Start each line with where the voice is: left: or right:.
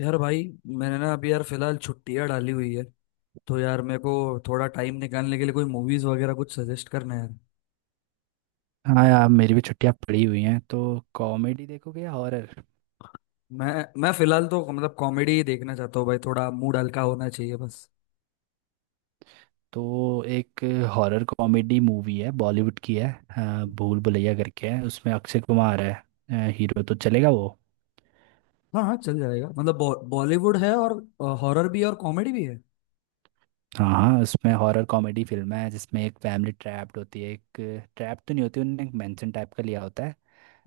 left: यार भाई, मैंने ना अभी यार फिलहाल छुट्टियां डाली हुई है तो यार मेरे को थोड़ा टाइम निकालने के लिए कोई मूवीज वगैरह कुछ सजेस्ट करना है यार।
right: हाँ यार, मेरी भी छुट्टियां पड़ी हुई हैं तो कॉमेडी देखोगे या हॉरर?
left: मैं मैं फिलहाल तो मतलब कॉमेडी ही देखना चाहता हूँ भाई, थोड़ा मूड हल्का होना चाहिए बस।
right: तो एक हॉरर कॉमेडी मूवी है, बॉलीवुड की है। भूल भुलैया करके है, उसमें अक्षय कुमार है। हीरो तो चलेगा वो?
left: हाँ हाँ, चल जाएगा। मतलब बॉलीवुड है और हॉरर भी है और कॉमेडी भी है।
right: हाँ हाँ, उसमें हॉरर कॉमेडी फिल्म है जिसमें एक फैमिली ट्रैप्ड होती है। एक ट्रैप तो नहीं होती, उन्होंने एक मेंशन टाइप का लिया होता है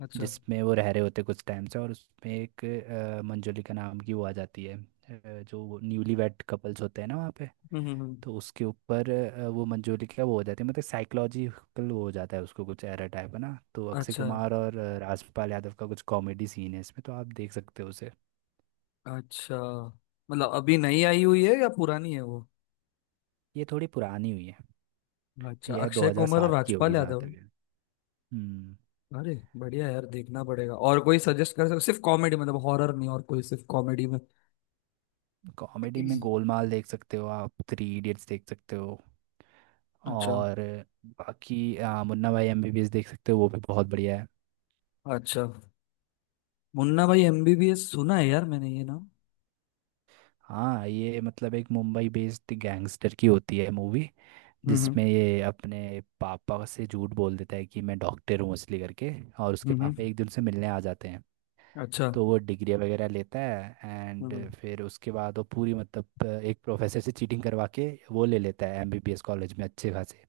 left: अच्छा।
right: जिसमें वो रह रहे होते हैं कुछ टाइम से। और उसमें एक मंजुलिका नाम की वो आ जाती है। जो न्यूली वेड कपल्स होते हैं ना वहाँ पे,
left: हम्म, हम्म, हम्म।
right: तो उसके ऊपर वो मंजूरी क्या वो हो जाती है, मतलब साइकोलॉजिकल वो हो जाता है उसको, कुछ एरर टाइप है ना। तो अक्षय
left: अच्छा।
right: कुमार और राजपाल यादव का कुछ कॉमेडी सीन है इसमें, तो आप देख सकते हो उसे।
left: अच्छा, मतलब अभी नई आई हुई है या पुरानी है वो?
right: ये थोड़ी पुरानी हुई है।
left: अच्छा,
right: ये है
left: अक्षय कुमार और
right: 2007 की होगी
left: राजपाल
right: जहाँ
left: यादव
right: तक
left: है।
right: है। हम्म।
left: अरे बढ़िया यार, देखना पड़ेगा। और कोई सजेस्ट कर सकते? सिर्फ कॉमेडी, मतलब हॉरर नहीं, और कोई सिर्फ कॉमेडी में।
right: कॉमेडी में गोलमाल देख सकते हो आप, थ्री इडियट्स देख सकते हो।
left: अच्छा,
right: और बाकी मुन्ना भाई एमबीबीएस देख सकते हो, वो भी बहुत बढ़िया है।
left: अच्छा। मुन्ना भाई एमबीबीएस सुना है यार मैंने ये नाम।
right: हाँ, ये मतलब एक मुंबई बेस्ड गैंगस्टर की होती है मूवी,
left: हम्म,
right: जिसमें ये अपने पापा से झूठ बोल देता है कि मैं डॉक्टर हूँ असली करके। और उसके
left: हम्म, हम्म।
right: पापा एक दिन से मिलने आ जाते हैं
left: अच्छा।
right: तो वो डिग्री वगैरह लेता है एंड
left: हम्म।
right: फिर उसके बाद वो पूरी मतलब एक प्रोफेसर से चीटिंग करवा के वो ले लेता है एमबीबीएस कॉलेज में अच्छे खासे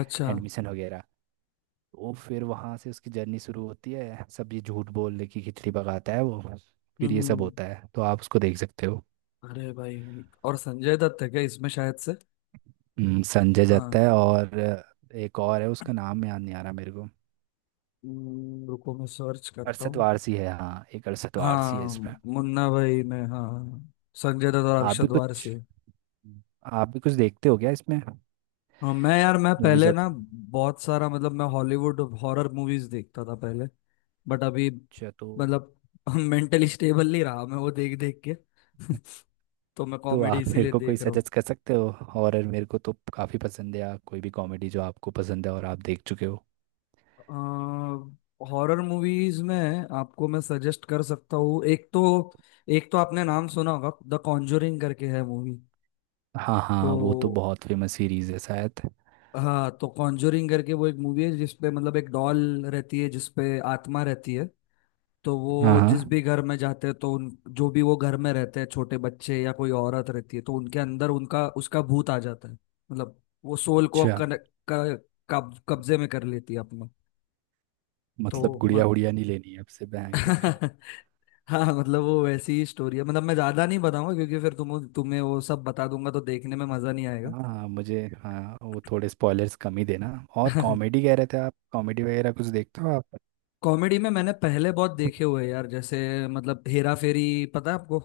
left: अच्छा।
right: एडमिशन वगैरह। वो फिर वहाँ से उसकी जर्नी शुरू होती है, सब ये झूठ बोलने की खिचड़ी पकाता है वो। फिर ये सब
left: हम्म।
right: होता है तो आप उसको देख सकते हो।
left: अरे भाई, और संजय दत्त है क्या इसमें शायद से?
right: संजय दत्त
left: हाँ।
right: है और एक और है, उसका नाम याद नहीं आ रहा मेरे को।
left: रुको मैं सर्च करता
right: अरशद
left: हूँ।
right: वारसी है, हाँ, एक अरशद वारसी है
left: हाँ,
right: इसमें।
left: मुन्ना भाई में हाँ हाँ, हाँ। संजय दत्त और
right: आप भी
left: अरशद
right: कुछ
left: वारसी।
right: आप भी कुछ देखते हो क्या इसमें
left: हाँ, मैं यार मैं
right: मूवीज
left: पहले ना
right: वगैरह?
left: बहुत सारा, मतलब मैं हॉलीवुड हॉरर मूवीज देखता था पहले। बट अभी
right: अच्छा तो
left: मतलब मेंटली स्टेबल नहीं रहा मैं वो देख देख के। तो मैं कॉमेडी
right: आप मेरे
left: इसीलिए
right: को कोई
left: देख रहा हूँ।
right: सजेस्ट कर सकते हो? हॉरर मेरे को तो काफ़ी पसंद है, या कोई भी कॉमेडी जो आपको पसंद है और आप देख चुके हो।
left: हॉरर मूवीज में आपको मैं सजेस्ट कर सकता हूँ। एक तो आपने नाम सुना होगा द कॉन्जोरिंग करके है मूवी।
right: हाँ
left: तो
right: हाँ, वो तो बहुत फेमस सीरीज है शायद।
left: हाँ, तो कॉन्जोरिंग करके वो एक मूवी है जिसपे मतलब एक डॉल रहती है जिसपे आत्मा रहती है। तो
right: हाँ
left: वो जिस भी
right: हाँ,
left: घर में जाते हैं तो उन जो भी वो घर में रहते हैं छोटे बच्चे या कोई औरत रहती है, तो उनके अंदर उनका उसका भूत आ जाता है। मतलब वो सोल को
right: अच्छा,
left: कब्जे में कर लेती है अपना। तो
right: मतलब
left: म-
right: गुड़िया उड़िया नहीं लेनी है आपसे भयंकर।
left: हाँ, मतलब वो वैसी ही स्टोरी है। मतलब मैं ज्यादा नहीं बताऊंगा क्योंकि फिर तुम तुम्हें वो सब बता दूंगा तो देखने में मजा नहीं आएगा।
right: हाँ हाँ, मुझे, हाँ, वो थोड़े स्पॉयलर्स कम ही देना। और कॉमेडी कह रहे थे आप, कॉमेडी वगैरह कुछ देखते हो आप?
left: कॉमेडी में मैंने पहले बहुत देखे हुए हैं यार, जैसे मतलब हेरा फेरी, पता है आपको?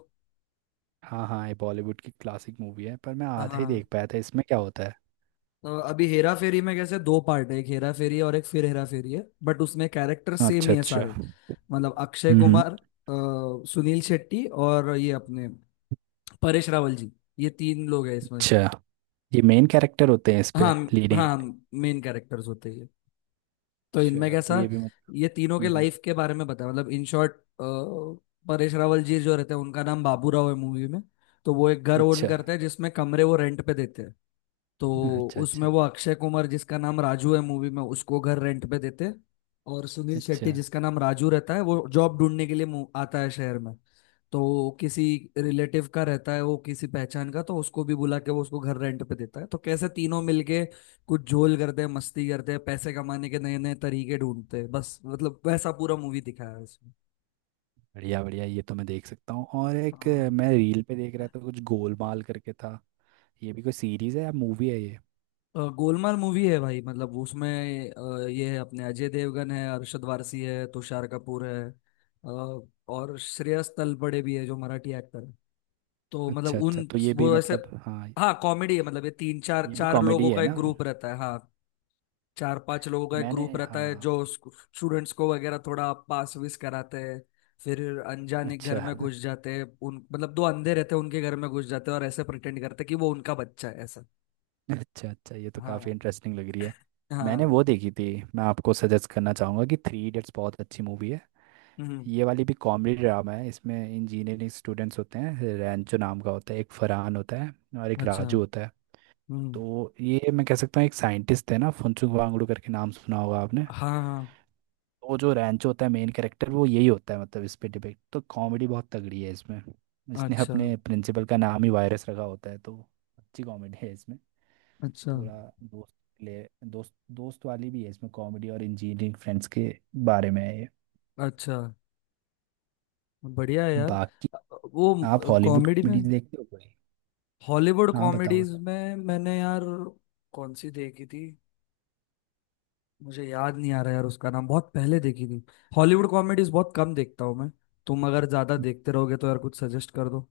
right: हाँ हाँ, ये बॉलीवुड की क्लासिक मूवी है पर मैं आधा ही
left: हाँ,
right: देख पाया था, इसमें क्या होता है?
left: तो अभी हेरा फेरी में कैसे दो पार्ट है। एक हेरा फेरी है और एक फिर हेरा फेरी है, बट उसमें कैरेक्टर सेम
right: अच्छा
left: ही है
right: अच्छा,
left: सारे। मतलब अक्षय
right: हम्म।
left: कुमार, सुनील शेट्टी और ये अपने परेश रावल जी, ये तीन लोग हैं इसमें।
right: अच्छा, ये मेन कैरेक्टर होते हैं इस
left: हाँ
right: पे, लीडिंग
left: हाँ,
right: एक्टर।
left: मेन कैरेक्टर्स होते हैं। तो इनमें
right: अच्छा तो
left: कैसा,
right: ये भी
left: ये तीनों के
right: हम्म, हम्म।
left: लाइफ के बारे में बताया, मतलब इन शॉर्ट। परेश रावल जी जो रहते हैं उनका नाम बाबू राव है मूवी में। तो वो एक घर ओन
right: अच्छा
left: करते हैं जिसमें कमरे वो रेंट पे देते हैं। तो
right: अच्छा
left: उसमें
right: अच्छा।
left: वो अक्षय कुमार जिसका नाम राजू है मूवी में उसको घर रेंट पे देते हैं। और सुनील
right: अच्छा,
left: शेट्टी जिसका नाम राजू रहता है वो जॉब ढूंढने के लिए आता है शहर में। तो किसी रिलेटिव का रहता है वो, किसी पहचान का, तो उसको भी बुला के वो उसको घर रेंट पे देता है। तो कैसे तीनों मिलके कुछ झोल करते हैं, मस्ती करते हैं, पैसे कमाने के नए नए तरीके ढूंढते हैं बस। मतलब वैसा पूरा मूवी दिखाया है इसमें।
right: बढ़िया बढ़िया, ये तो मैं देख सकता हूँ। और एक
left: हाँ,
right: मैं रील पे देख रहा था कुछ गोलमाल करके था। ये भी कोई सीरीज है या मूवी है ये?
left: गोलमाल मूवी है भाई। मतलब उसमें ये है अपने अजय देवगन है, अरशद वारसी है, तुषार कपूर है, अ, और श्रेयस तलपड़े भी है जो मराठी एक्टर है। तो मतलब
right: अच्छा
left: उन
right: अच्छा तो ये भी,
left: वो ऐसे
right: मतलब, हाँ,
left: हाँ, कॉमेडी है। मतलब ये तीन चार
right: ये भी
left: चार लोगों
right: कॉमेडी है
left: का
right: ना?
left: एक ग्रुप रहता है। हाँ, चार पांच लोगों का एक
right: मैंने,
left: ग्रुप रहता है
right: हाँ।
left: जो स्टूडेंट्स को वगैरह थोड़ा पास विस कराते हैं। फिर अनजाने घर
right: अच्छा
left: में घुस जाते हैं। उन मतलब दो अंधे रहते हैं, उनके घर में घुस जाते हैं और ऐसे प्रिटेंड करते हैं कि वो उनका बच्चा है ऐसा।
right: अच्छा अच्छा, ये तो काफ़ी
left: हाँ
right: इंटरेस्टिंग लग रही है। मैंने
left: हाँ।
right: वो देखी थी। मैं आपको सजेस्ट करना चाहूँगा कि थ्री इडियट्स बहुत अच्छी मूवी है।
left: हम्म।
right: ये वाली भी कॉमेडी ड्रामा है, इसमें इंजीनियरिंग स्टूडेंट्स होते हैं, रैंचो नाम का होता है एक, फरहान होता है और एक
left: अच्छा।
right: राजू होता है।
left: हम्म।
right: तो ये मैं कह सकता हू, एक साइंटिस्ट है ना फुनसुक वांगडू करके, नाम सुना होगा आपने।
left: हाँ हाँ।
right: वो जो रैंचो होता है मेन कैरेक्टर वो यही होता है, मतलब इस पे डिपेक्ट। तो कॉमेडी बहुत तगड़ी है इसमें, इसने
left: अच्छा,
right: अपने प्रिंसिपल का नाम ही वायरस रखा होता है, तो अच्छी कॉमेडी है इसमें।
left: अच्छा,
right: थोड़ा दोस्त ले दोस्त दोस्त वाली भी है इसमें, कॉमेडी और इंजीनियरिंग फ्रेंड्स के बारे में है ये।
left: अच्छा। बढ़िया है यार।
right: बाकी
left: अ,
right: आप
left: वो
right: हॉलीवुड
left: कॉमेडी में,
right: कॉमेडीज देखते हो कोई?
left: हॉलीवुड
right: हाँ बताओ बताओ।
left: कॉमेडीज में मैंने यार कौन सी देखी थी मुझे याद नहीं आ रहा यार उसका नाम, बहुत पहले देखी थी। हॉलीवुड कॉमेडीज बहुत कम देखता हूँ मैं। तुम अगर ज्यादा देखते रहोगे तो यार कुछ सजेस्ट कर दो।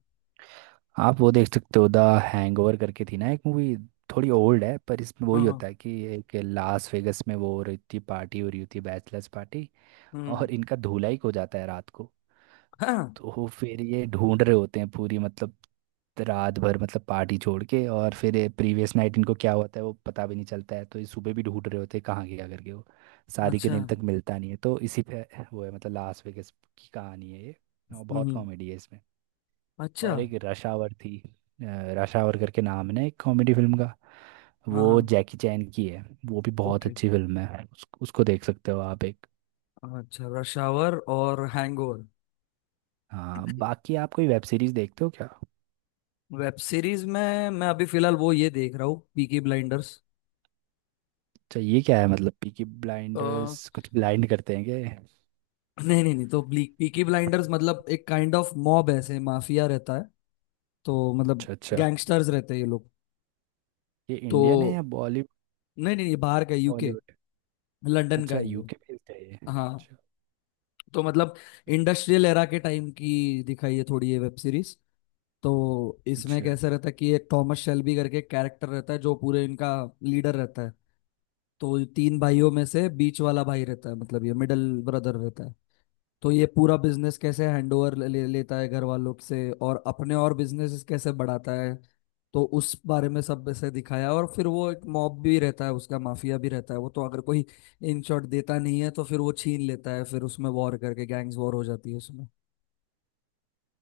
right: आप वो देख सकते हो द हैंगओवर करके थी ना एक मूवी, थोड़ी ओल्ड है पर इसमें
left: हाँ
right: वही
left: हाँ।
right: होता है कि एक लास वेगस में वो हो रही थी, पार्टी हो रही होती है बैचलर्स पार्टी।
left: हम्म।
right: और इनका धुलाई हो जाता है रात को।
left: हाँ।
right: तो फिर ये ढूंढ रहे होते हैं पूरी, मतलब रात भर, मतलब पार्टी छोड़ के। और फिर प्रीवियस नाइट इनको क्या होता है वो पता भी नहीं चलता है, तो ये सुबह भी ढूंढ रहे होते हैं कहाँ गया करके वो। शादी के
left: अच्छा।
right: दिन तक मिलता नहीं है तो इसी पे वो है, मतलब लास वेगास की कहानी है ये और बहुत
left: हम्म।
right: कॉमेडी है इसमें।
left: अच्छा।
right: और एक रश आवर थी, रश आवर करके नाम है ना एक कॉमेडी फिल्म का,
left: हाँ हाँ।
right: वो जैकी चैन की है। वो भी बहुत
left: ओके।
right: अच्छी फिल्म है, उसको देख सकते हो आप एक।
left: अच्छा, रश आवर और हैंगओवर।
right: हाँ, बाकी आप कोई वेब सीरीज देखते हो क्या?
left: वेब सीरीज में मैं अभी फिलहाल वो ये देख रहा हूँ पीकी ब्लाइंडर्स।
right: अच्छा ये क्या है, मतलब पीकी
left: अ,
right: ब्लाइंडर्स कुछ ब्लाइंड करते हैं क्या ये?
left: नहीं नहीं नहीं, तो पीकी ब्लाइंडर्स मतलब एक काइंड ऑफ मॉब, ऐसे माफिया रहता है। तो मतलब
right: अच्छा अच्छा,
left: गैंगस्टर्स रहते हैं ये लोग।
right: ये
left: तो
right: इंडियन है या बॉलीवुड?
left: नहीं नहीं, ये बाहर का, यूके,
right: हॉलीवुड?
left: लंदन का
right: अच्छा,
left: ही है।
right: यूके बेस्ड है ये,
left: हाँ,
right: अच्छा।
left: तो मतलब इंडस्ट्रियल एरा के टाइम की दिखाई है थोड़ी ये वेब सीरीज। तो इसमें
right: अच्छा
left: कैसा रहता है कि एक थॉमस शेल्बी करके कैरेक्टर रहता है जो पूरे इनका लीडर रहता है। तो ये तीन भाइयों में से बीच वाला भाई रहता है, मतलब ये मिडल ब्रदर रहता है। तो ये पूरा बिजनेस कैसे हैंडओवर ले लेता है घर वालों से और अपने और बिजनेस कैसे बढ़ाता है, तो उस बारे में सब ऐसे दिखाया। और फिर वो एक मॉब भी रहता है, उसका माफिया भी रहता है वो। तो अगर कोई इन शॉट देता नहीं है तो फिर वो छीन लेता है। फिर उसमें वॉर करके गैंग्स वॉर हो जाती है उसमें।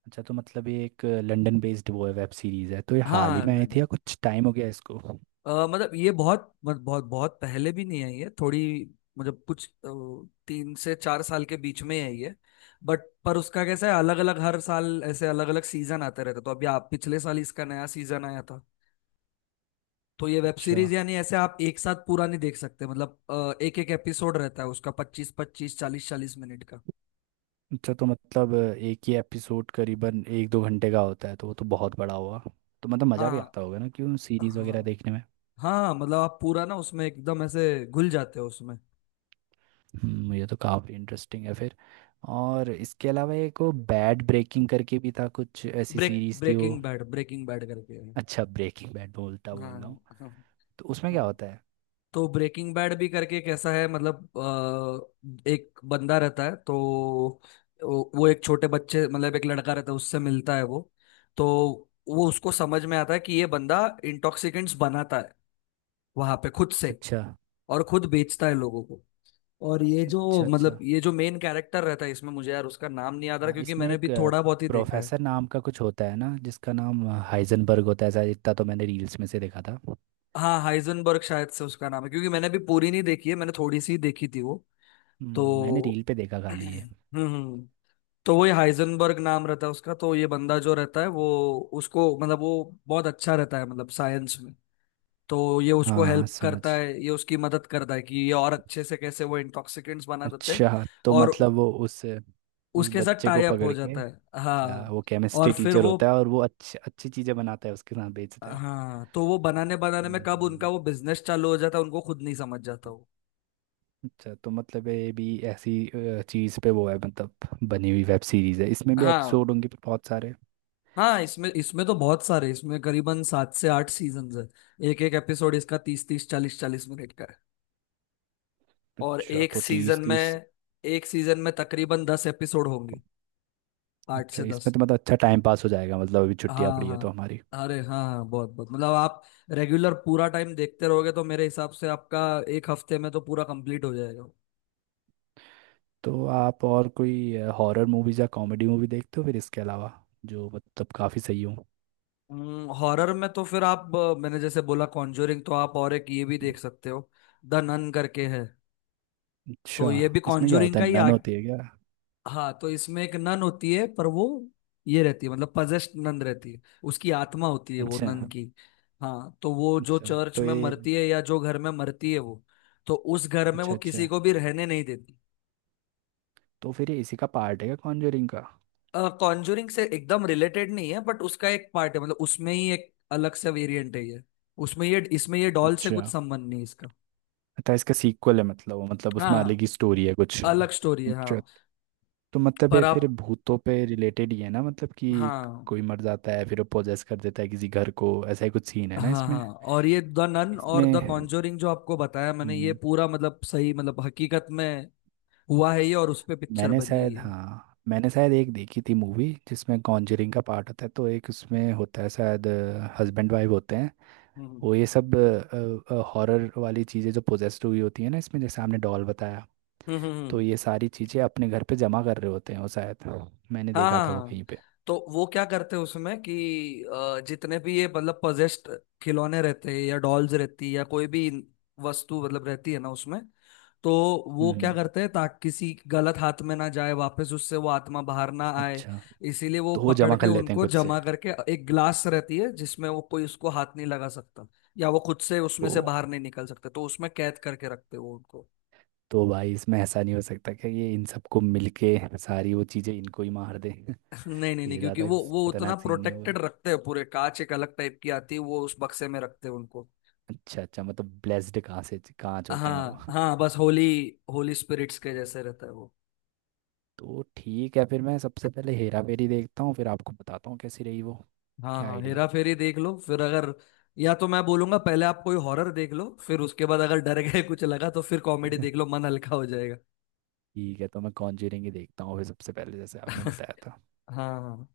right: अच्छा तो मतलब ये एक लंदन बेस्ड वो है वेब सीरीज है, तो ये हाल ही
left: हाँ,
right: में आई थी
left: लंदन।
right: या कुछ टाइम हो गया इसको?
left: मतलब ये बहुत बहुत पहले भी नहीं आई है थोड़ी। मतलब कुछ 3 से 4 साल के बीच में आई है। बट पर उसका कैसा है, अलग अलग हर साल ऐसे अलग अलग सीजन आते रहते। तो अभी आप पिछले साल इसका नया सीजन आया था। तो ये वेब
right: अच्छा
left: सीरीज यानी ऐसे आप एक साथ पूरा नहीं देख सकते। मतलब एक एक एपिसोड रहता है उसका पच्चीस पच्चीस चालीस चालीस मिनट का।
right: अच्छा तो मतलब एक ही एपिसोड करीबन एक दो घंटे का होता है, तो वो तो बहुत बड़ा हुआ। तो मतलब मज़ा भी
left: हाँ
right: आता होगा ना क्यों सीरीज वगैरह
left: हाँ
right: देखने में।
left: हाँ, मतलब आप पूरा ना उसमें एकदम ऐसे घुल जाते हो उसमें।
right: ये तो काफ़ी इंटरेस्टिंग है फिर। और इसके अलावा एक वो बैड ब्रेकिंग करके भी था, कुछ ऐसी
left: ब्रेक
right: सीरीज थी वो।
left: ब्रेकिंग बैड, ब्रेकिंग बैड करके है।
right: अच्छा, ब्रेकिंग बैड
left: हाँ
right: बोल रहा
left: हाँ।
right: हूँ।
left: हाँ
right: तो उसमें क्या
left: हाँ।
right: होता है?
left: तो ब्रेकिंग बैड भी करके कैसा है, मतलब एक बंदा रहता है। तो वो एक छोटे बच्चे, मतलब एक लड़का रहता है उससे मिलता है वो। तो वो उसको समझ में आता है कि ये बंदा इंटॉक्सिकेंट्स बनाता है वहां पे खुद से,
right: अच्छा
left: और खुद बेचता है लोगों को। और ये
right: अच्छा
left: जो मतलब
right: अच्छा।
left: ये जो मेन कैरेक्टर रहता है इसमें, मुझे यार उसका नाम नहीं याद आ रहा
right: हाँ,
left: क्योंकि
right: इसमें
left: मैंने भी
right: एक
left: थोड़ा बहुत ही देखा है।
right: प्रोफेसर नाम का कुछ होता है ना जिसका नाम हाइजनबर्ग होता है ऐसा, इतना तो मैंने रील्स में से देखा था।
left: हाँ, हाइजनबर्ग शायद से उसका नाम है क्योंकि मैंने भी पूरी नहीं देखी है, मैंने थोड़ी सी ही देखी थी वो। तो
right: मैंने रील पे देखा खाली ये।
left: हम्म, तो वही हाइजनबर्ग नाम रहता है उसका। तो ये बंदा जो रहता है वो उसको, मतलब वो बहुत अच्छा रहता है मतलब साइंस में। तो ये उसको
right: हाँ हाँ
left: हेल्प
right: समझ।
left: करता है, ये उसकी मदद करता है कि ये और अच्छे से कैसे वो इंटॉक्सिकेंट्स बना देते हैं।
right: अच्छा तो
left: और
right: मतलब वो उस
left: उसके साथ
right: बच्चे
left: टाई
right: को
left: अप हो
right: पकड़ के,
left: जाता है,
right: अच्छा
left: हाँ।
right: वो
left: और
right: केमिस्ट्री
left: फिर
right: टीचर
left: वो,
right: होता है और वो अच्छी अच्छी चीज़ें बनाता है उसके साथ बेचता है।
left: हाँ, तो वो बनाने बनाने में
right: समझ
left: कब
right: गया
left: उनका
right: मैं।
left: वो बिजनेस चालू हो जाता है उनको खुद नहीं समझ जाता वो।
right: अच्छा तो मतलब ये भी ऐसी चीज़ पे वो है मतलब बनी हुई वेब सीरीज़ है, इसमें भी
left: हाँ
right: एपिसोड होंगे बहुत सारे।
left: हाँ, इसमें इसमें तो बहुत सारे, इसमें करीबन 7 से 8 सीजन्स है। एक एक एपिसोड इसका तीस तीस चालीस चालीस मिनट का है। और
right: अच्छा
left: एक
right: तो
left: सीजन
right: तीस तीस।
left: में एक सीजन में तकरीबन 10 एपिसोड होंगे, आठ
right: अच्छा,
left: से
right: इसमें
left: दस
right: तो मतलब अच्छा टाइम पास हो जाएगा, मतलब अभी छुट्टियाँ
left: हाँ
right: पड़ी है तो
left: हाँ।
right: हमारी।
left: अरे हाँ हाँ, बहुत बहुत मतलब आप रेगुलर पूरा टाइम देखते रहोगे तो मेरे हिसाब से आपका एक हफ्ते में तो पूरा कंप्लीट हो जाएगा।
right: तो आप और कोई हॉरर मूवीज या कॉमेडी मूवी देखते हो फिर इसके अलावा, जो मतलब काफ़ी सही हो?
left: हॉरर में तो फिर आप मैंने जैसे बोला कॉन्जोरिंग, तो आप और एक ये भी देख सकते हो, द नन करके है।
right: अच्छा,
left: तो ये भी
right: इसमें क्या
left: कॉन्जोरिंग
right: होता
left: का
right: है,
left: ही।
right: नन होती है क्या?
left: हाँ, तो इसमें एक नन होती है पर वो, ये रहती है मतलब पजेस्ट नन रहती है। उसकी आत्मा होती है वो
right: अच्छा
left: नन की। हाँ, तो वो जो
right: अच्छा
left: चर्च
right: तो
left: में
right: ये,
left: मरती है या जो घर में मरती है वो, तो उस घर में वो
right: अच्छा अच्छा
left: किसी को भी रहने नहीं देती।
right: तो फिर ये इसी का पार्ट है क्या कॉन्जरिंग का?
left: कॉन्जूरिंग से एकदम रिलेटेड नहीं है बट उसका एक पार्ट है, मतलब उसमें ही एक अलग सा वेरिएंट है ये। उसमें ये इसमें ये डॉल से
right: अच्छा
left: कुछ संबंध नहीं है इसका।
right: तो इसका सीक्वल है, मतलब वो, मतलब उसमें अलग
left: हाँ,
right: ही स्टोरी है कुछ।
left: अलग स्टोरी है
right: अच्छा
left: हाँ।
right: तो मतलब ये
left: पर
right: फिर
left: आप
right: भूतों पे रिलेटेड ही है ना, मतलब कि
left: हाँ
right: कोई मर जाता है फिर वो पोजेस कर देता है किसी घर को, ऐसा ही कुछ सीन है ना
left: हाँ
right: इसमें?
left: हाँ। और ये द नन और
right: इसमें,
left: द कॉन्जोरिंग जो आपको बताया मैंने, ये
right: हम्म,
left: पूरा मतलब सही, मतलब हकीकत में हुआ है ये, और उस पे पिक्चर
right: मैंने
left: बनी है
right: शायद,
left: ये।
right: हाँ मैंने शायद एक देखी थी मूवी जिसमें कॉन्जरिंग का पार्ट होता है, तो एक उसमें होता है शायद हस्बैंड वाइफ होते हैं,
left: हम्म,
right: वो ये सब हॉरर वाली चीज़ें जो पोजेस्ड हुई होती है ना इसमें, जैसे आपने डॉल बताया,
left: हम्म, हम्म।
right: तो ये सारी चीज़ें अपने घर पे जमा कर रहे होते हैं वो शायद। हाँ, मैंने
left: हाँ
right: देखा
left: हाँ
right: था वो
left: हाँ।
right: कहीं पे।
left: तो वो क्या करते हैं उसमें कि जितने भी ये मतलब पजेस्ड खिलौने रहते हैं या डॉल्स रहती है या कोई भी वस्तु मतलब रहती है ना उसमें। तो वो
right: हम्म।
left: क्या करते हैं, ताकि किसी गलत हाथ में ना जाए, वापस उससे वो आत्मा बाहर ना आए,
right: अच्छा
left: इसीलिए वो
right: तो वो
left: पकड़
right: जमा
left: के
right: कर लेते हैं
left: उनको
right: खुद से।
left: जमा करके एक ग्लास रहती है जिसमें वो कोई उसको हाथ नहीं लगा सकता, या वो खुद से उसमें से
right: तो
left: बाहर नहीं निकल सकता, तो उसमें कैद करके रखते हैं वो उनको।
right: भाई इसमें ऐसा नहीं हो सकता कि ये इन सबको मिलके सारी वो चीज़ें इनको ही मार दें?
left: नहीं नहीं नहीं,
right: ये
left: क्योंकि
right: ज़्यादा
left: वो उतना
right: खतरनाक सीन नहीं होगा।
left: प्रोटेक्टेड रखते हैं पूरे। कांच एक अलग टाइप की आती है वो, उस बक्से में रखते हैं उनको।
right: अच्छा अच्छा, मतलब ब्लेस्ड कहाँ से होते हैं वो?
left: हाँ हाँ, बस होली होली स्पिरिट्स के जैसे रहता है वो।
right: तो ठीक है, फिर मैं सबसे पहले हेरा फेरी देखता हूँ फिर आपको बताता हूँ कैसी रही वो।
left: हाँ
right: क्या
left: हाँ,
right: आइडिया।
left: हेरा फेरी देख लो। फिर अगर, या तो मैं बोलूंगा पहले आप कोई हॉरर देख लो, फिर उसके बाद अगर डर गए कुछ लगा तो फिर कॉमेडी देख लो, मन हल्का हो जाएगा।
right: ठीक है तो मैं कॉन्जरिंग ही देखता हूँ फिर सबसे पहले, जैसे आपने बताया था।
left: हाँ हाँ।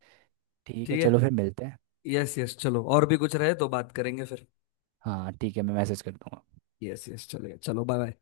right: ठीक है,
left: ठीक
right: चलो
left: है।
right: फिर मिलते हैं।
left: यस यस, चलो और भी कुछ रहे तो बात करेंगे फिर।
right: हाँ ठीक है, मैं मैसेज कर दूंगा।
left: यस यस, चलेगा। चलो, बाय बाय।